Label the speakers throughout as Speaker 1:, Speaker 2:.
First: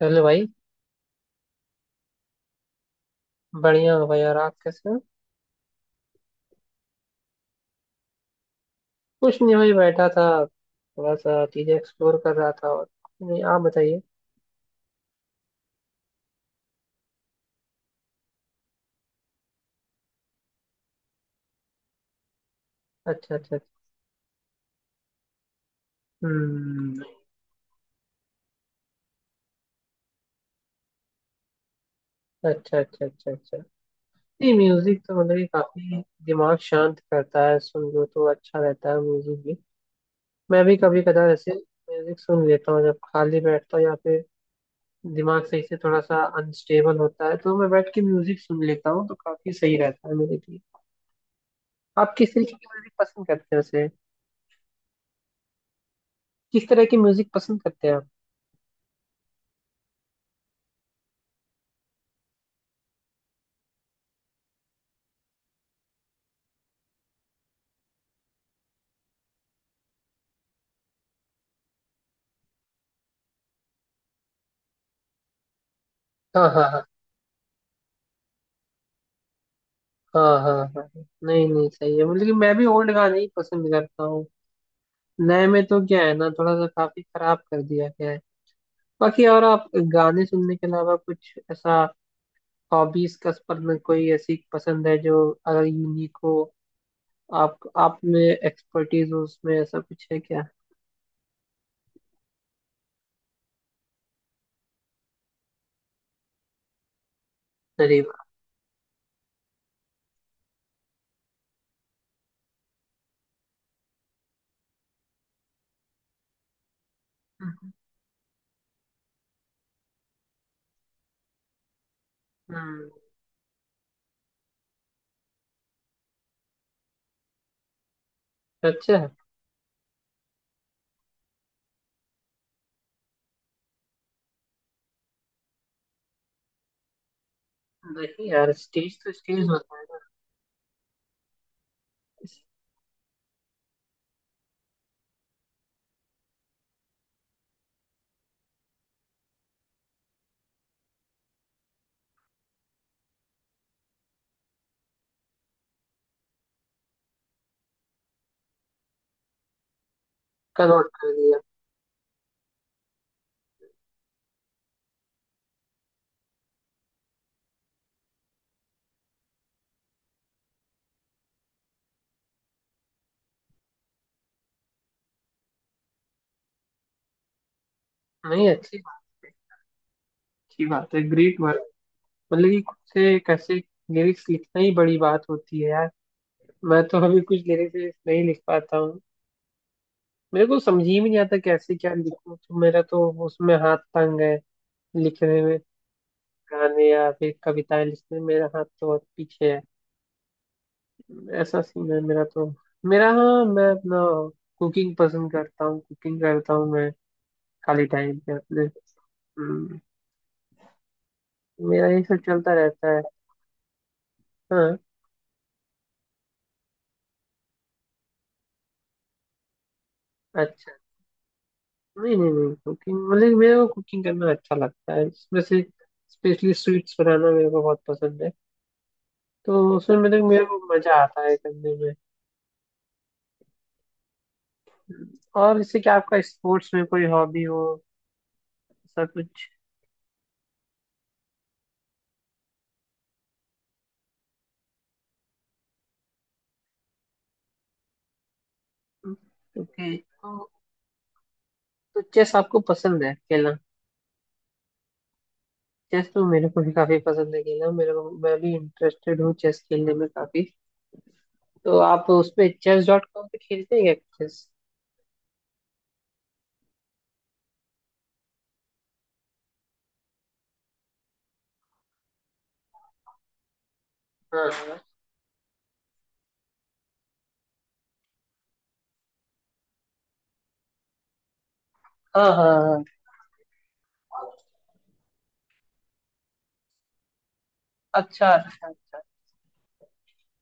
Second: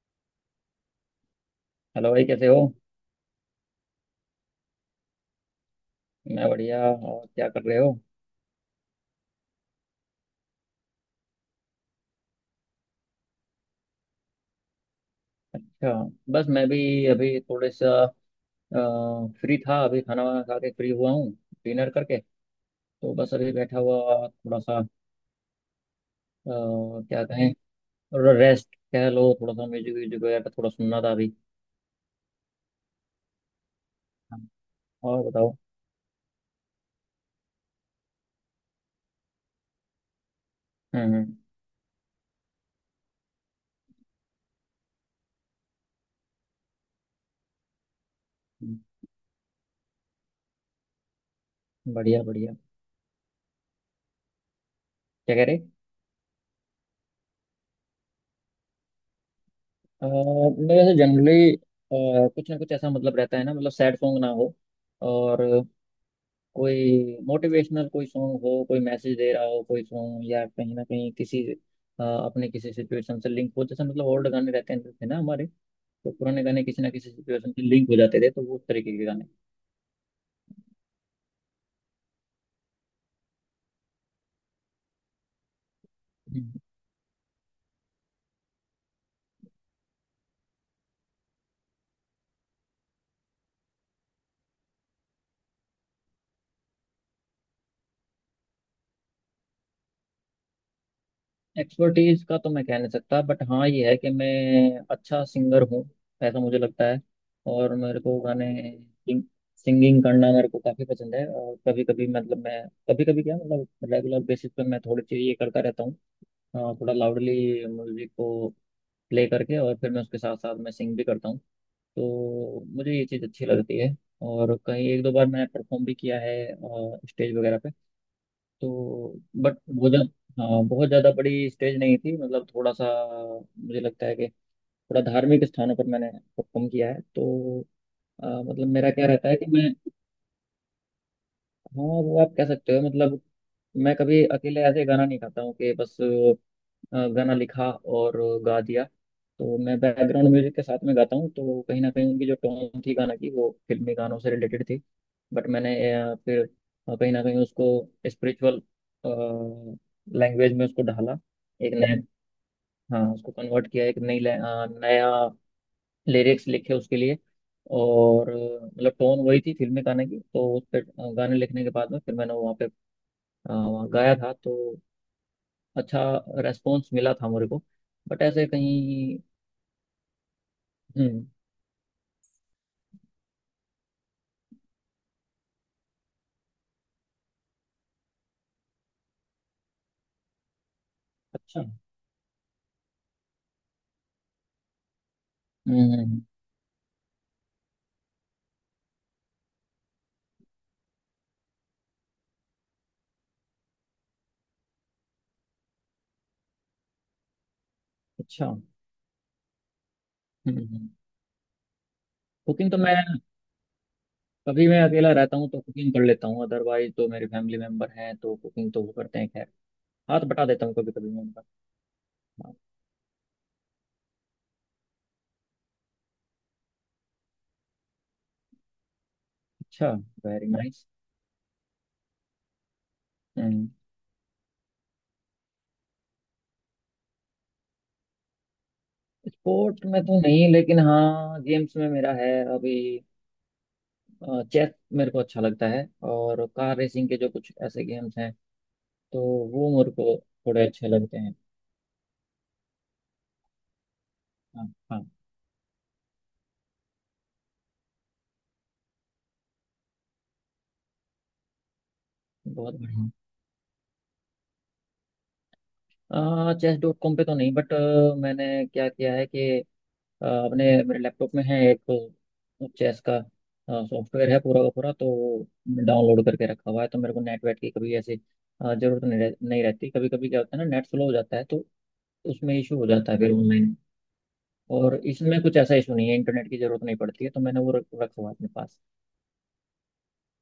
Speaker 1: चलो भाई।
Speaker 2: हेलो भाई, कैसे हो?
Speaker 1: बढ़िया हो भाई, और आप कैसे हो?
Speaker 2: मैं बढ़िया। और क्या कर रहे हो?
Speaker 1: कुछ नहीं भाई, बैठा था, थोड़ा सा चीजें एक्सप्लोर कर रहा था। और नहीं, आप बताइए।
Speaker 2: अच्छा। बस मैं भी अभी थोड़े सा फ्री था। अभी खाना वाना खा के फ्री हुआ हूँ, डिनर करके। तो
Speaker 1: अच्छा
Speaker 2: बस अभी
Speaker 1: अच्छा अच्छा।
Speaker 2: बैठा हुआ थोड़ा सा,
Speaker 1: हम्म।
Speaker 2: क्या कहें। थोड़ा रेस्ट कह लो, थोड़ा सा म्यूजिक व्यूजिक वगैरह थोड़ा सुनना था अभी।
Speaker 1: अच्छा अच्छा अच्छा अच्छा। नहीं म्यूजिक तो
Speaker 2: और
Speaker 1: मतलब कि
Speaker 2: बताओ।
Speaker 1: काफी दिमाग शांत करता है, सुन लो तो अच्छा रहता है म्यूजिक भी। मैं भी कभी
Speaker 2: हम्म।
Speaker 1: कदार
Speaker 2: हम्म।
Speaker 1: ऐसे म्यूजिक सुन लेता हूँ, जब खाली बैठता हूँ या फिर दिमाग सही से थोड़ा सा अनस्टेबल होता है, तो मैं बैठ के म्यूजिक सुन
Speaker 2: हम्म,
Speaker 1: लेता हूँ तो काफी सही रहता है मेरे लिए। आप
Speaker 2: बढ़िया
Speaker 1: किस तरीके
Speaker 2: बढ़िया।
Speaker 1: की म्यूजिक पसंद करते हैं वैसे?
Speaker 2: क्या कह रहे?
Speaker 1: किस तरह की म्यूजिक पसंद करते हैं आप?
Speaker 2: मैं वैसे जनरली कुछ ना कुछ ऐसा मतलब रहता है ना, मतलब सैड सॉन्ग ना हो और कोई मोटिवेशनल कोई सॉन्ग हो, कोई मैसेज दे रहा हो कोई सॉन्ग, या कहीं ना कहीं किसी अपने किसी सिचुएशन से लिंक हो। जैसे मतलब ओल्ड गाने रहते हैं थे ना हमारे, तो पुराने
Speaker 1: हाँ
Speaker 2: गाने
Speaker 1: हाँ
Speaker 2: किसी
Speaker 1: हाँ।
Speaker 2: ना किसी सिचुएशन से लिंक हो जाते थे, तो वो उस तरीके के गाने।
Speaker 1: हाँ हाँ हाँ हाँ। नहीं नहीं, सही है, मतलब कि मैं भी ओल्ड गाने ही पसंद करता हूँ। नए में तो क्या है ना, थोड़ा सा काफी खराब कर दिया गया है। बाकी और आप? गाने सुनने के अलावा कुछ ऐसा हॉबीज का स्पर्न, कोई ऐसी पसंद है जो अगर यूनिक हो, आप में एक्सपर्टीज हो, उसमें ऐसा कुछ है क्या?
Speaker 2: एक्सपर्टीज का तो मैं कह नहीं सकता, बट हाँ ये है कि मैं अच्छा सिंगर हूँ, ऐसा मुझे लगता है। और
Speaker 1: अरे
Speaker 2: मेरे को
Speaker 1: वाह।
Speaker 2: गाने, सिंगिंग करना मेरे को काफ़ी पसंद है। और कभी कभी मतलब मैं, कभी कभी क्या मतलब रेगुलर बेसिस पे मैं थोड़ी चीज़ ये करता रहता हूँ। हाँ, थोड़ा लाउडली
Speaker 1: हम्म
Speaker 2: म्यूजिक को प्ले करके और फिर मैं उसके साथ साथ मैं सिंग भी करता हूँ। तो
Speaker 1: हम्म।
Speaker 2: मुझे ये चीज़ अच्छी लगती है। और कहीं एक दो बार मैंने परफॉर्म भी किया है, स्टेज वगैरह पे।
Speaker 1: अच्छा है।
Speaker 2: तो बट बहुत ज़्यादा बड़ी स्टेज नहीं थी, मतलब थोड़ा सा। मुझे लगता है कि थोड़ा धार्मिक स्थानों पर मैंने परफॉर्म किया है। तो
Speaker 1: नहीं यार,
Speaker 2: मतलब मेरा
Speaker 1: स्टेज
Speaker 2: क्या
Speaker 1: तो
Speaker 2: रहता है
Speaker 1: स्टेज
Speaker 2: कि मैं,
Speaker 1: होता है ना।
Speaker 2: हाँ वो आप
Speaker 1: इसका
Speaker 2: कह सकते हो। मतलब मैं कभी अकेले ऐसे गाना नहीं गाता हूँ कि बस गाना लिखा और गा दिया। तो मैं बैकग्राउंड म्यूजिक के साथ में गाता हूँ, तो कहीं ना कहीं उनकी जो टोन थी गाना की वो फिल्मी गानों से रिलेटेड थी। बट मैंने फिर कहीं ना कहीं उसको स्पिरिचुअल लैंग्वेज में उसको
Speaker 1: नोट कर
Speaker 2: ढाला।
Speaker 1: लिया।
Speaker 2: एक नया, हाँ उसको कन्वर्ट किया। एक नया लिरिक्स लिखे उसके लिए। और मतलब टोन वही थी फिल्मी गाने की, तो उस पर गाने लिखने के बाद में फिर मैंने वहाँ पे गाया था। तो अच्छा रेस्पॉन्स मिला था मेरे को। बट ऐसे
Speaker 1: नहीं, अच्छी बात
Speaker 2: कहीं।
Speaker 1: है, अच्छी बात है,
Speaker 2: हम्म।
Speaker 1: ग्रेट। मतलब कि खुद से कैसे लिरिक्स लिखना ही बड़ी बात होती है यार। मैं तो अभी कुछ लिरिक्स लिरिक्स नहीं लिख पाता हूँ। मेरे को समझ ही में नहीं आता
Speaker 2: अच्छा।
Speaker 1: कैसे क्या लिखूं, तो मेरा तो उसमें हाथ तंग है लिखने में।
Speaker 2: हम्म।
Speaker 1: गाने या फिर कविताएं लिखने में मेरा हाथ तो बहुत पीछे है, ऐसा सीन है मेरा तो। मेरा, हाँ, मैं अपना कुकिंग पसंद करता हूँ, कुकिंग करता हूँ मैं, खाली टाइम पे
Speaker 2: अच्छा।
Speaker 1: अपने। हम्म।
Speaker 2: हम्म।
Speaker 1: मेरा ये सब चलता
Speaker 2: कुकिंग तो मैं,
Speaker 1: रहता है।
Speaker 2: कभी
Speaker 1: हाँ।
Speaker 2: मैं अकेला रहता हूँ तो कुकिंग कर लेता हूँ, अदरवाइज तो मेरे फैमिली मेंबर हैं तो कुकिंग तो वो करते हैं। खैर हाथ बटा देता
Speaker 1: अच्छा।
Speaker 2: हूँ कभी कभी मैं उनका।
Speaker 1: नहीं नहीं
Speaker 2: हाँ।
Speaker 1: नहीं, कुकिंग मतलब मेरे को कुकिंग करना अच्छा लगता है, इसमें से स्पेशली स्वीट्स बनाना मेरे को बहुत पसंद है। तो
Speaker 2: अच्छा।
Speaker 1: उसमें मतलब मेरे
Speaker 2: वेरी
Speaker 1: को
Speaker 2: नाइस।
Speaker 1: मजा आता है करने में।
Speaker 2: हम्म।
Speaker 1: और इससे क्या आपका स्पोर्ट्स में कोई हॉबी हो, ऐसा कुछ?
Speaker 2: स्पोर्ट में तो नहीं, लेकिन हाँ गेम्स में मेरा है अभी। चेस मेरे को अच्छा लगता है। और कार रेसिंग के जो कुछ ऐसे गेम्स हैं, तो वो
Speaker 1: ओके,
Speaker 2: मेरे को
Speaker 1: तो,
Speaker 2: थोड़े अच्छे लगते हैं।
Speaker 1: तो चेस आपको पसंद है खेलना?
Speaker 2: हाँ, हाँ।
Speaker 1: चेस तो मेरे को भी काफी पसंद है खेलना, मेरे को, मैं भी इंटरेस्टेड हूँ चेस खेलने में काफी। तो आप उस पे
Speaker 2: बहुत
Speaker 1: चेस डॉट
Speaker 2: बढ़िया।
Speaker 1: कॉम पे खेलते हैं क्या? चेस।
Speaker 2: chess.com पे तो नहीं, बट मैंने क्या किया है कि अपने मेरे लैपटॉप में है एक चेस का सॉफ्टवेयर है
Speaker 1: हाँ
Speaker 2: पूरा का
Speaker 1: हाँ
Speaker 2: पूरा। तो डाउनलोड करके रखा हुआ है, तो मेरे को नेट वेट की कभी ऐसी जरूरत नहीं रहती। कभी कभी क्या होता है ना, नेट स्लो हो जाता है तो
Speaker 1: हाँ हाँ
Speaker 2: उसमें इशू
Speaker 1: हाँ।
Speaker 2: हो जाता है फिर ऑनलाइन। और इसमें कुछ ऐसा इशू नहीं है, इंटरनेट की जरूरत नहीं पड़ती है, तो मैंने वो रखा
Speaker 1: अच्छा
Speaker 2: हुआ है अपने
Speaker 1: अच्छा
Speaker 2: पास।
Speaker 1: अच्छा।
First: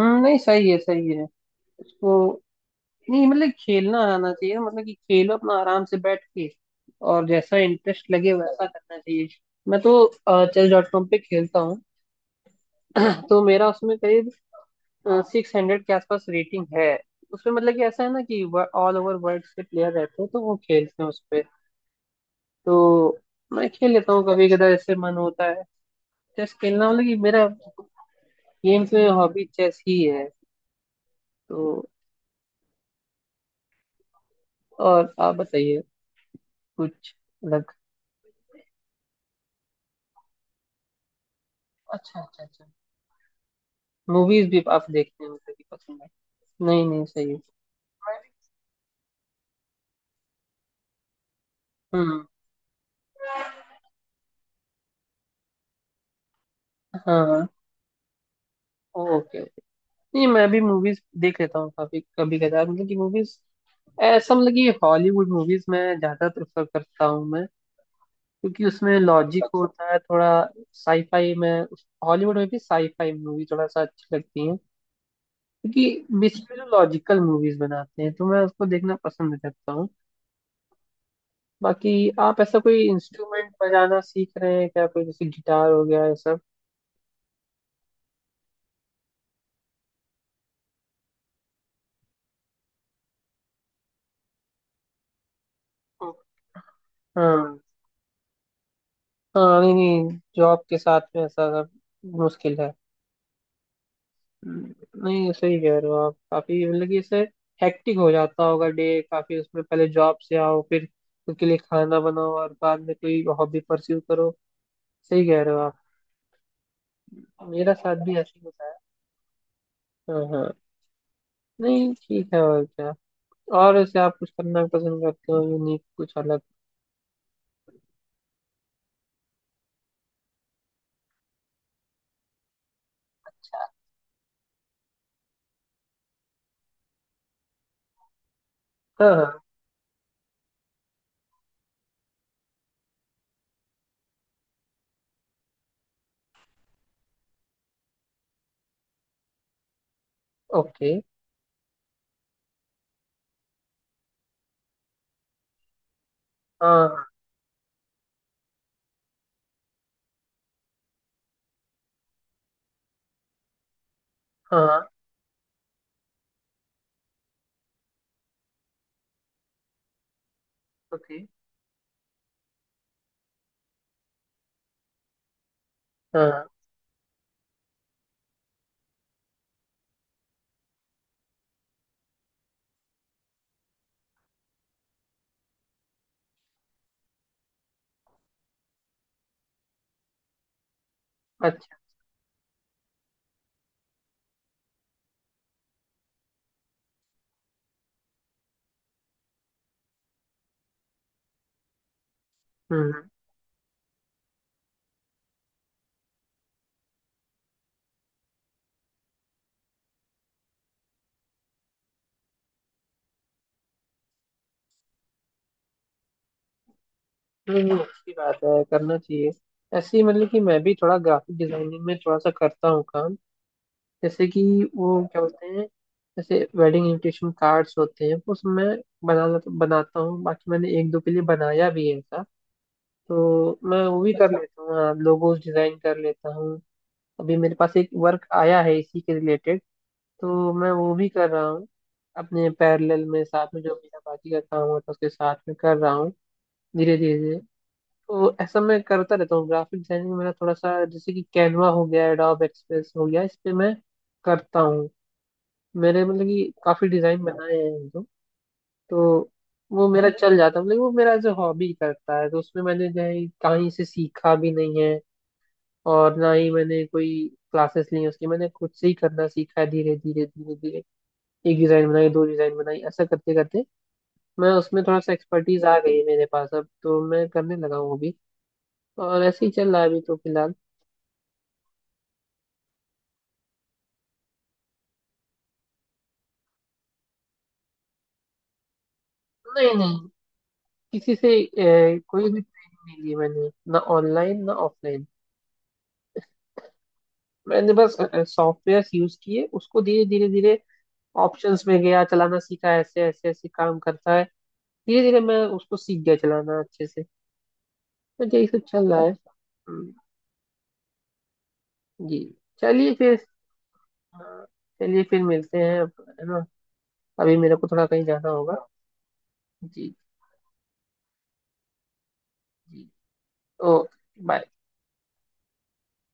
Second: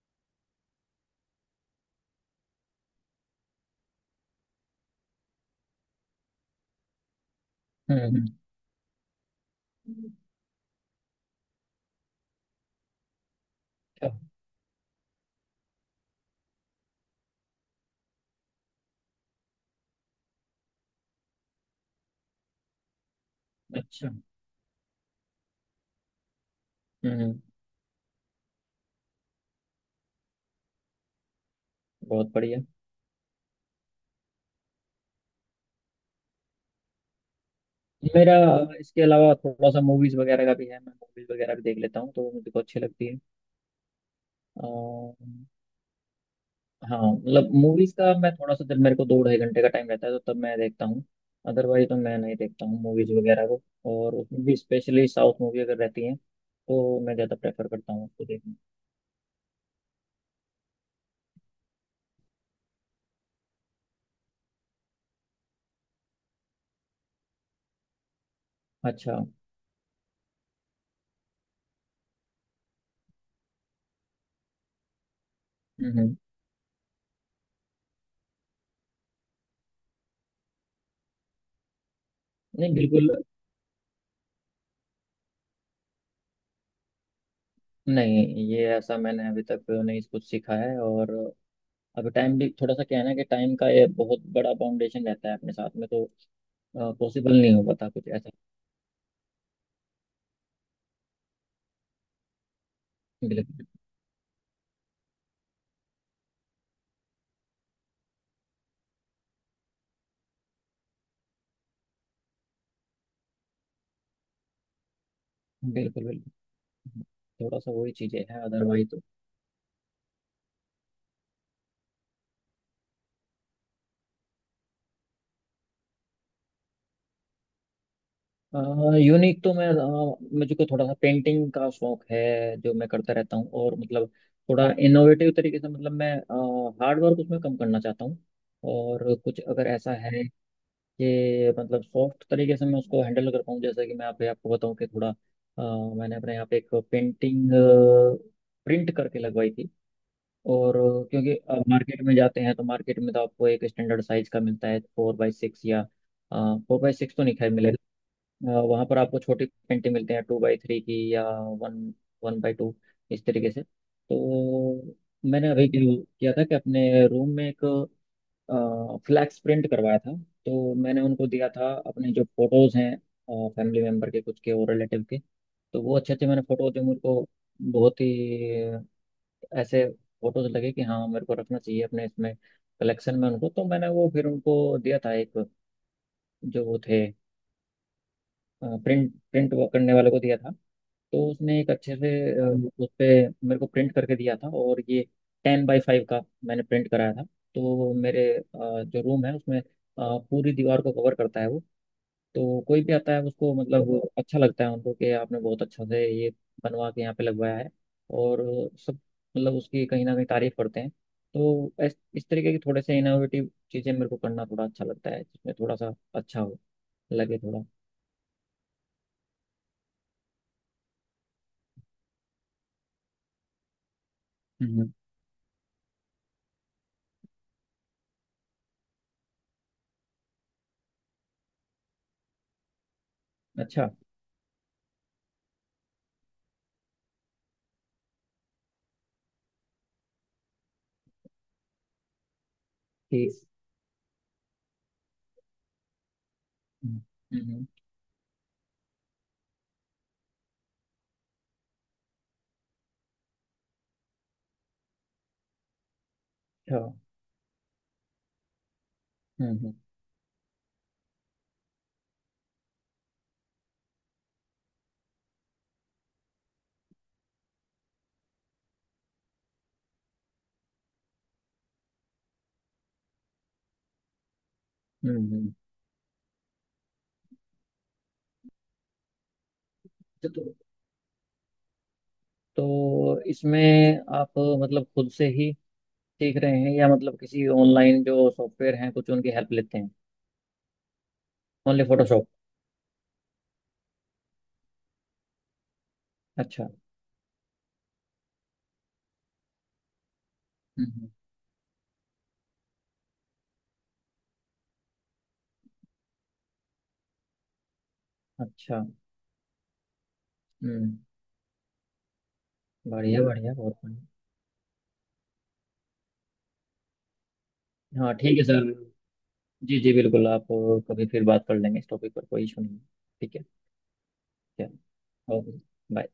Speaker 1: हम्म, नहीं, सही है, सही है उसको। नहीं, मतलब खेलना आना चाहिए, मतलब कि खेलो अपना आराम से बैठ के, और जैसा इंटरेस्ट
Speaker 2: हम्म।
Speaker 1: लगे वैसा करना चाहिए। मैं तो
Speaker 2: हम्म।
Speaker 1: चेस डॉट कॉम पे खेलता हूँ। तो मेरा उसमें
Speaker 2: अच्छा
Speaker 1: करीब 600 के आसपास रेटिंग है। उसमें मतलब कि ऐसा है ना कि ऑल ओवर वर्ल्ड से प्लेयर रहते हैं, तो वो खेलते हैं उस पे। तो मैं खेल
Speaker 2: अच्छा।
Speaker 1: लेता हूँ कभी कदा, जैसे मन होता है। चेस खेलना मतलब कि
Speaker 2: हम्म।
Speaker 1: मेरा गेम्स में हॉबी चेस ही है। तो
Speaker 2: बहुत बढ़िया।
Speaker 1: और आप बताइए, कुछ अलग?
Speaker 2: मेरा इसके अलावा थोड़ा सा मूवीज वगैरह का भी है। मैं मूवीज वगैरह भी देख लेता हूँ,
Speaker 1: अच्छा
Speaker 2: तो वो
Speaker 1: अच्छा
Speaker 2: मुझे को
Speaker 1: अच्छा।
Speaker 2: अच्छी लगती है।
Speaker 1: मूवीज भी
Speaker 2: आ,
Speaker 1: आप देखते हैं, मतलब कि पसंद है? नहीं
Speaker 2: हाँ
Speaker 1: नहीं, सही है।
Speaker 2: मतलब मूवीज का मैं थोड़ा सा, जब मेरे को दो ढाई घंटे का टाइम रहता है तो तब मैं देखता हूँ। अदरवाइज तो मैं
Speaker 1: हम्म।
Speaker 2: नहीं देखता हूँ मूवीज वगैरह को। और उसमें भी स्पेशली साउथ मूवी अगर रहती है तो मैं ज़्यादा
Speaker 1: हाँ।
Speaker 2: प्रेफर करता हूँ उसको देखना।
Speaker 1: Okay okay. नहीं, मैं भी मूवीज देख लेता हूँ काफी कभी कदार, मतलब कि मूवीज, ऐसा मतलब कि हॉलीवुड मूवीज मैं ज्यादा प्रेफर करता हूँ मैं, क्योंकि उसमें
Speaker 2: अच्छा।
Speaker 1: लॉजिक होता है थोड़ा। साईफाई में, हॉलीवुड में भी साईफाई मूवी थोड़ा सा अच्छी लगती है,
Speaker 2: हम्म
Speaker 1: क्योंकि
Speaker 2: हम्म।
Speaker 1: बेसिकली जो लॉजिकल मूवीज बनाते हैं तो मैं उसको देखना पसंद करता हूँ। बाकी आप ऐसा
Speaker 2: नहीं,
Speaker 1: कोई
Speaker 2: बिल्कुल
Speaker 1: इंस्ट्रूमेंट बजाना सीख रहे हैं क्या, कोई जैसे गिटार हो गया ये सब?
Speaker 2: नहीं, ये ऐसा मैंने अभी तक नहीं कुछ सीखा है। और अभी टाइम भी थोड़ा सा क्या है ना, कि टाइम का ये बहुत बड़ा फाउंडेशन रहता है अपने साथ में, तो पॉसिबल नहीं
Speaker 1: हाँ
Speaker 2: हो पाता कुछ ऐसा।
Speaker 1: हाँ। नहीं नहीं, जॉब के साथ में ऐसा सब मुश्किल है।
Speaker 2: बिल्कुल।
Speaker 1: नहीं, सही कह रहे हो आप, काफी, मतलब कि इससे हेक्टिक हो जाता होगा डे काफी, उसमें पहले जॉब से आओ, फिर खुद के लिए खाना बनाओ, और बाद में कोई हॉबी परस्यू करो। सही कह रहे हो आप।
Speaker 2: बिल्कुल बिल्कुल। थोड़ा सा
Speaker 1: मेरा
Speaker 2: वही
Speaker 1: साथ भी
Speaker 2: चीजें
Speaker 1: ऐसे ही
Speaker 2: हैं
Speaker 1: होता है।
Speaker 2: अदरवाइज तो।
Speaker 1: हाँ हाँ। नहीं ठीक है, और क्या। और ऐसे आप कुछ करना पसंद करते हो, यूनिक कुछ अलग?
Speaker 2: यूनिक तो मैं मुझको थोड़ा सा पेंटिंग का शौक है, जो मैं करता रहता हूँ। और मतलब थोड़ा इनोवेटिव तरीके से मतलब मैं हार्ड वर्क उसमें कम करना चाहता हूँ।
Speaker 1: हाँ
Speaker 2: और
Speaker 1: हाँ।
Speaker 2: कुछ अगर ऐसा है कि मतलब सॉफ्ट तरीके से मैं उसको हैंडल कर पाऊँ। जैसे कि मैं आप आपको बताऊँ कि थोड़ा, मैंने अपने यहाँ पे एक पेंटिंग प्रिंट करके लगवाई थी। और
Speaker 1: ओके।
Speaker 2: क्योंकि आप मार्केट में जाते हैं तो मार्केट में तो आपको एक स्टैंडर्ड साइज का मिलता है, 4 बाई 6 या, फोर बाई
Speaker 1: हाँ
Speaker 2: सिक्स तो नहीं खैर मिलेगा। वहां पर आपको छोटी पेंटिंग मिलते हैं 2 बाई 3 की, या वन 1 बाई 2, इस तरीके से।
Speaker 1: हाँ।
Speaker 2: तो मैंने अभी क्या किया था कि अपने रूम में एक फ्लैक्स प्रिंट करवाया था। तो मैंने
Speaker 1: ओके।
Speaker 2: उनको दिया था अपने जो फोटोज हैं, फैमिली मेम्बर के कुछ के और रिलेटिव के। तो वो अच्छे
Speaker 1: हाँ,
Speaker 2: अच्छे
Speaker 1: okay,
Speaker 2: मैंने
Speaker 1: हाँ।
Speaker 2: फोटो जो मुझको बहुत ही ऐसे फोटोज लगे कि हाँ मेरे को रखना चाहिए अपने इसमें कलेक्शन में उनको, तो मैंने वो फिर उनको दिया था एक, जो वो थे प्रिंट प्रिंट करने वाले को दिया था। तो उसने एक
Speaker 1: अच्छा।
Speaker 2: अच्छे से उस पे मेरे को प्रिंट करके दिया था। और ये 10 बाई 5 का मैंने प्रिंट कराया था। तो मेरे जो रूम है उसमें, पूरी दीवार को कवर करता है वो। तो
Speaker 1: हम्म
Speaker 2: कोई भी
Speaker 1: हम्म।
Speaker 2: आता है उसको मतलब वो अच्छा लगता है उनको कि आपने बहुत अच्छा से ये बनवा के यहाँ पे लगवाया है। और सब मतलब उसकी कहीं ना कहीं तारीफ करते हैं। तो इस तरीके की थोड़े से इनोवेटिव चीज़ें मेरे को करना थोड़ा अच्छा लगता है, जिसमें थोड़ा सा अच्छा हो, लगे
Speaker 1: नहीं
Speaker 2: थोड़ा।
Speaker 1: नहीं, अच्छी बात है, करना चाहिए। ऐसे ही मतलब कि मैं भी थोड़ा ग्राफिक डिजाइनिंग में थोड़ा सा करता हूँ काम, जैसे कि, वो
Speaker 2: हम्म।
Speaker 1: क्या बोलते हैं, जैसे वेडिंग इनविटेशन कार्ड्स होते हैं, वो सब मैं बना बनाता हूँ। बाकी मैंने एक दो के लिए बनाया भी है ऐसा, तो मैं
Speaker 2: अच्छा।
Speaker 1: वो भी कर लेता हूँ, हाँ, लोगोस डिजाइन कर लेता हूँ। अभी मेरे पास एक वर्क आया है इसी के रिलेटेड, तो मैं वो भी कर रहा हूँ, अपने पैरेलल में,
Speaker 2: ठीक।
Speaker 1: साथ में जो मेरा बाकी का काम होता है उसके साथ में कर रहा हूँ धीरे
Speaker 2: हम्म,
Speaker 1: धीरे।
Speaker 2: हम्म,
Speaker 1: तो ऐसा मैं करता रहता हूँ ग्राफिक डिजाइनिंग, मेरा थोड़ा सा, जैसे कि कैनवा हो गया, एडोब एक्सप्रेस हो गया, इस पे मैं करता हूँ, मेरे मतलब कि
Speaker 2: अच्छा।
Speaker 1: काफी डिजाइन बनाए हैं हम लोग। तो
Speaker 2: हम्म हम्म
Speaker 1: वो मेरा चल जाता है, मतलब वो मेरा जो हॉबी करता है तो उसमें मैंने जो है कहीं से सीखा भी नहीं है, और ना ही मैंने कोई क्लासेस ली हैं उसकी, मैंने खुद से ही करना सीखा है, धीरे धीरे धीरे धीरे एक डिजाइन बनाई, दो डिजाइन बनाई, ऐसा करते करते मैं उसमें थोड़ा सा
Speaker 2: हम्म, हम्म।
Speaker 1: एक्सपर्टीज आ गई है मेरे पास, अब तो मैं करने लगा हूँ वो भी। और ऐसे ही चल रहा है अभी तो
Speaker 2: तो,
Speaker 1: फिलहाल।
Speaker 2: तो इसमें आप मतलब खुद से ही सीख रहे हैं, या मतलब किसी ऑनलाइन जो सॉफ्टवेयर हैं कुछ उनकी हेल्प
Speaker 1: नहीं
Speaker 2: लेते हैं?
Speaker 1: नहीं, किसी से
Speaker 2: ओनली फोटोशॉप?
Speaker 1: कोई भी ट्रेनिंग नहीं ली मैंने, ना ऑनलाइन ना ऑफलाइन।
Speaker 2: अच्छा।
Speaker 1: मैंने बस सॉफ्टवेयर यूज किए उसको, धीरे धीरे धीरे
Speaker 2: हम्म।
Speaker 1: ऑप्शंस में गया, चलाना सीखा, ऐसे ऐसे ऐसे काम करता है, धीरे धीरे मैं उसको सीख गया चलाना अच्छे से। तो यही सब
Speaker 2: अच्छा।
Speaker 1: चल रहा है।
Speaker 2: हम्म।
Speaker 1: जी। चलिए फिर।
Speaker 2: बढ़िया बढ़िया बहुत बढ़िया।
Speaker 1: हाँ, चलिए फिर मिलते हैं अब, है ना। अभी मेरे को थोड़ा कहीं
Speaker 2: हाँ
Speaker 1: जाना
Speaker 2: ठीक है
Speaker 1: होगा।
Speaker 2: सर। जी जी
Speaker 1: जी।
Speaker 2: बिल्कुल। आप कभी फिर बात कर लेंगे इस टॉपिक पर, कोई इशू नहीं है।
Speaker 1: जी।
Speaker 2: ठीक है।
Speaker 1: ओ।
Speaker 2: चलो। ओके। बाय।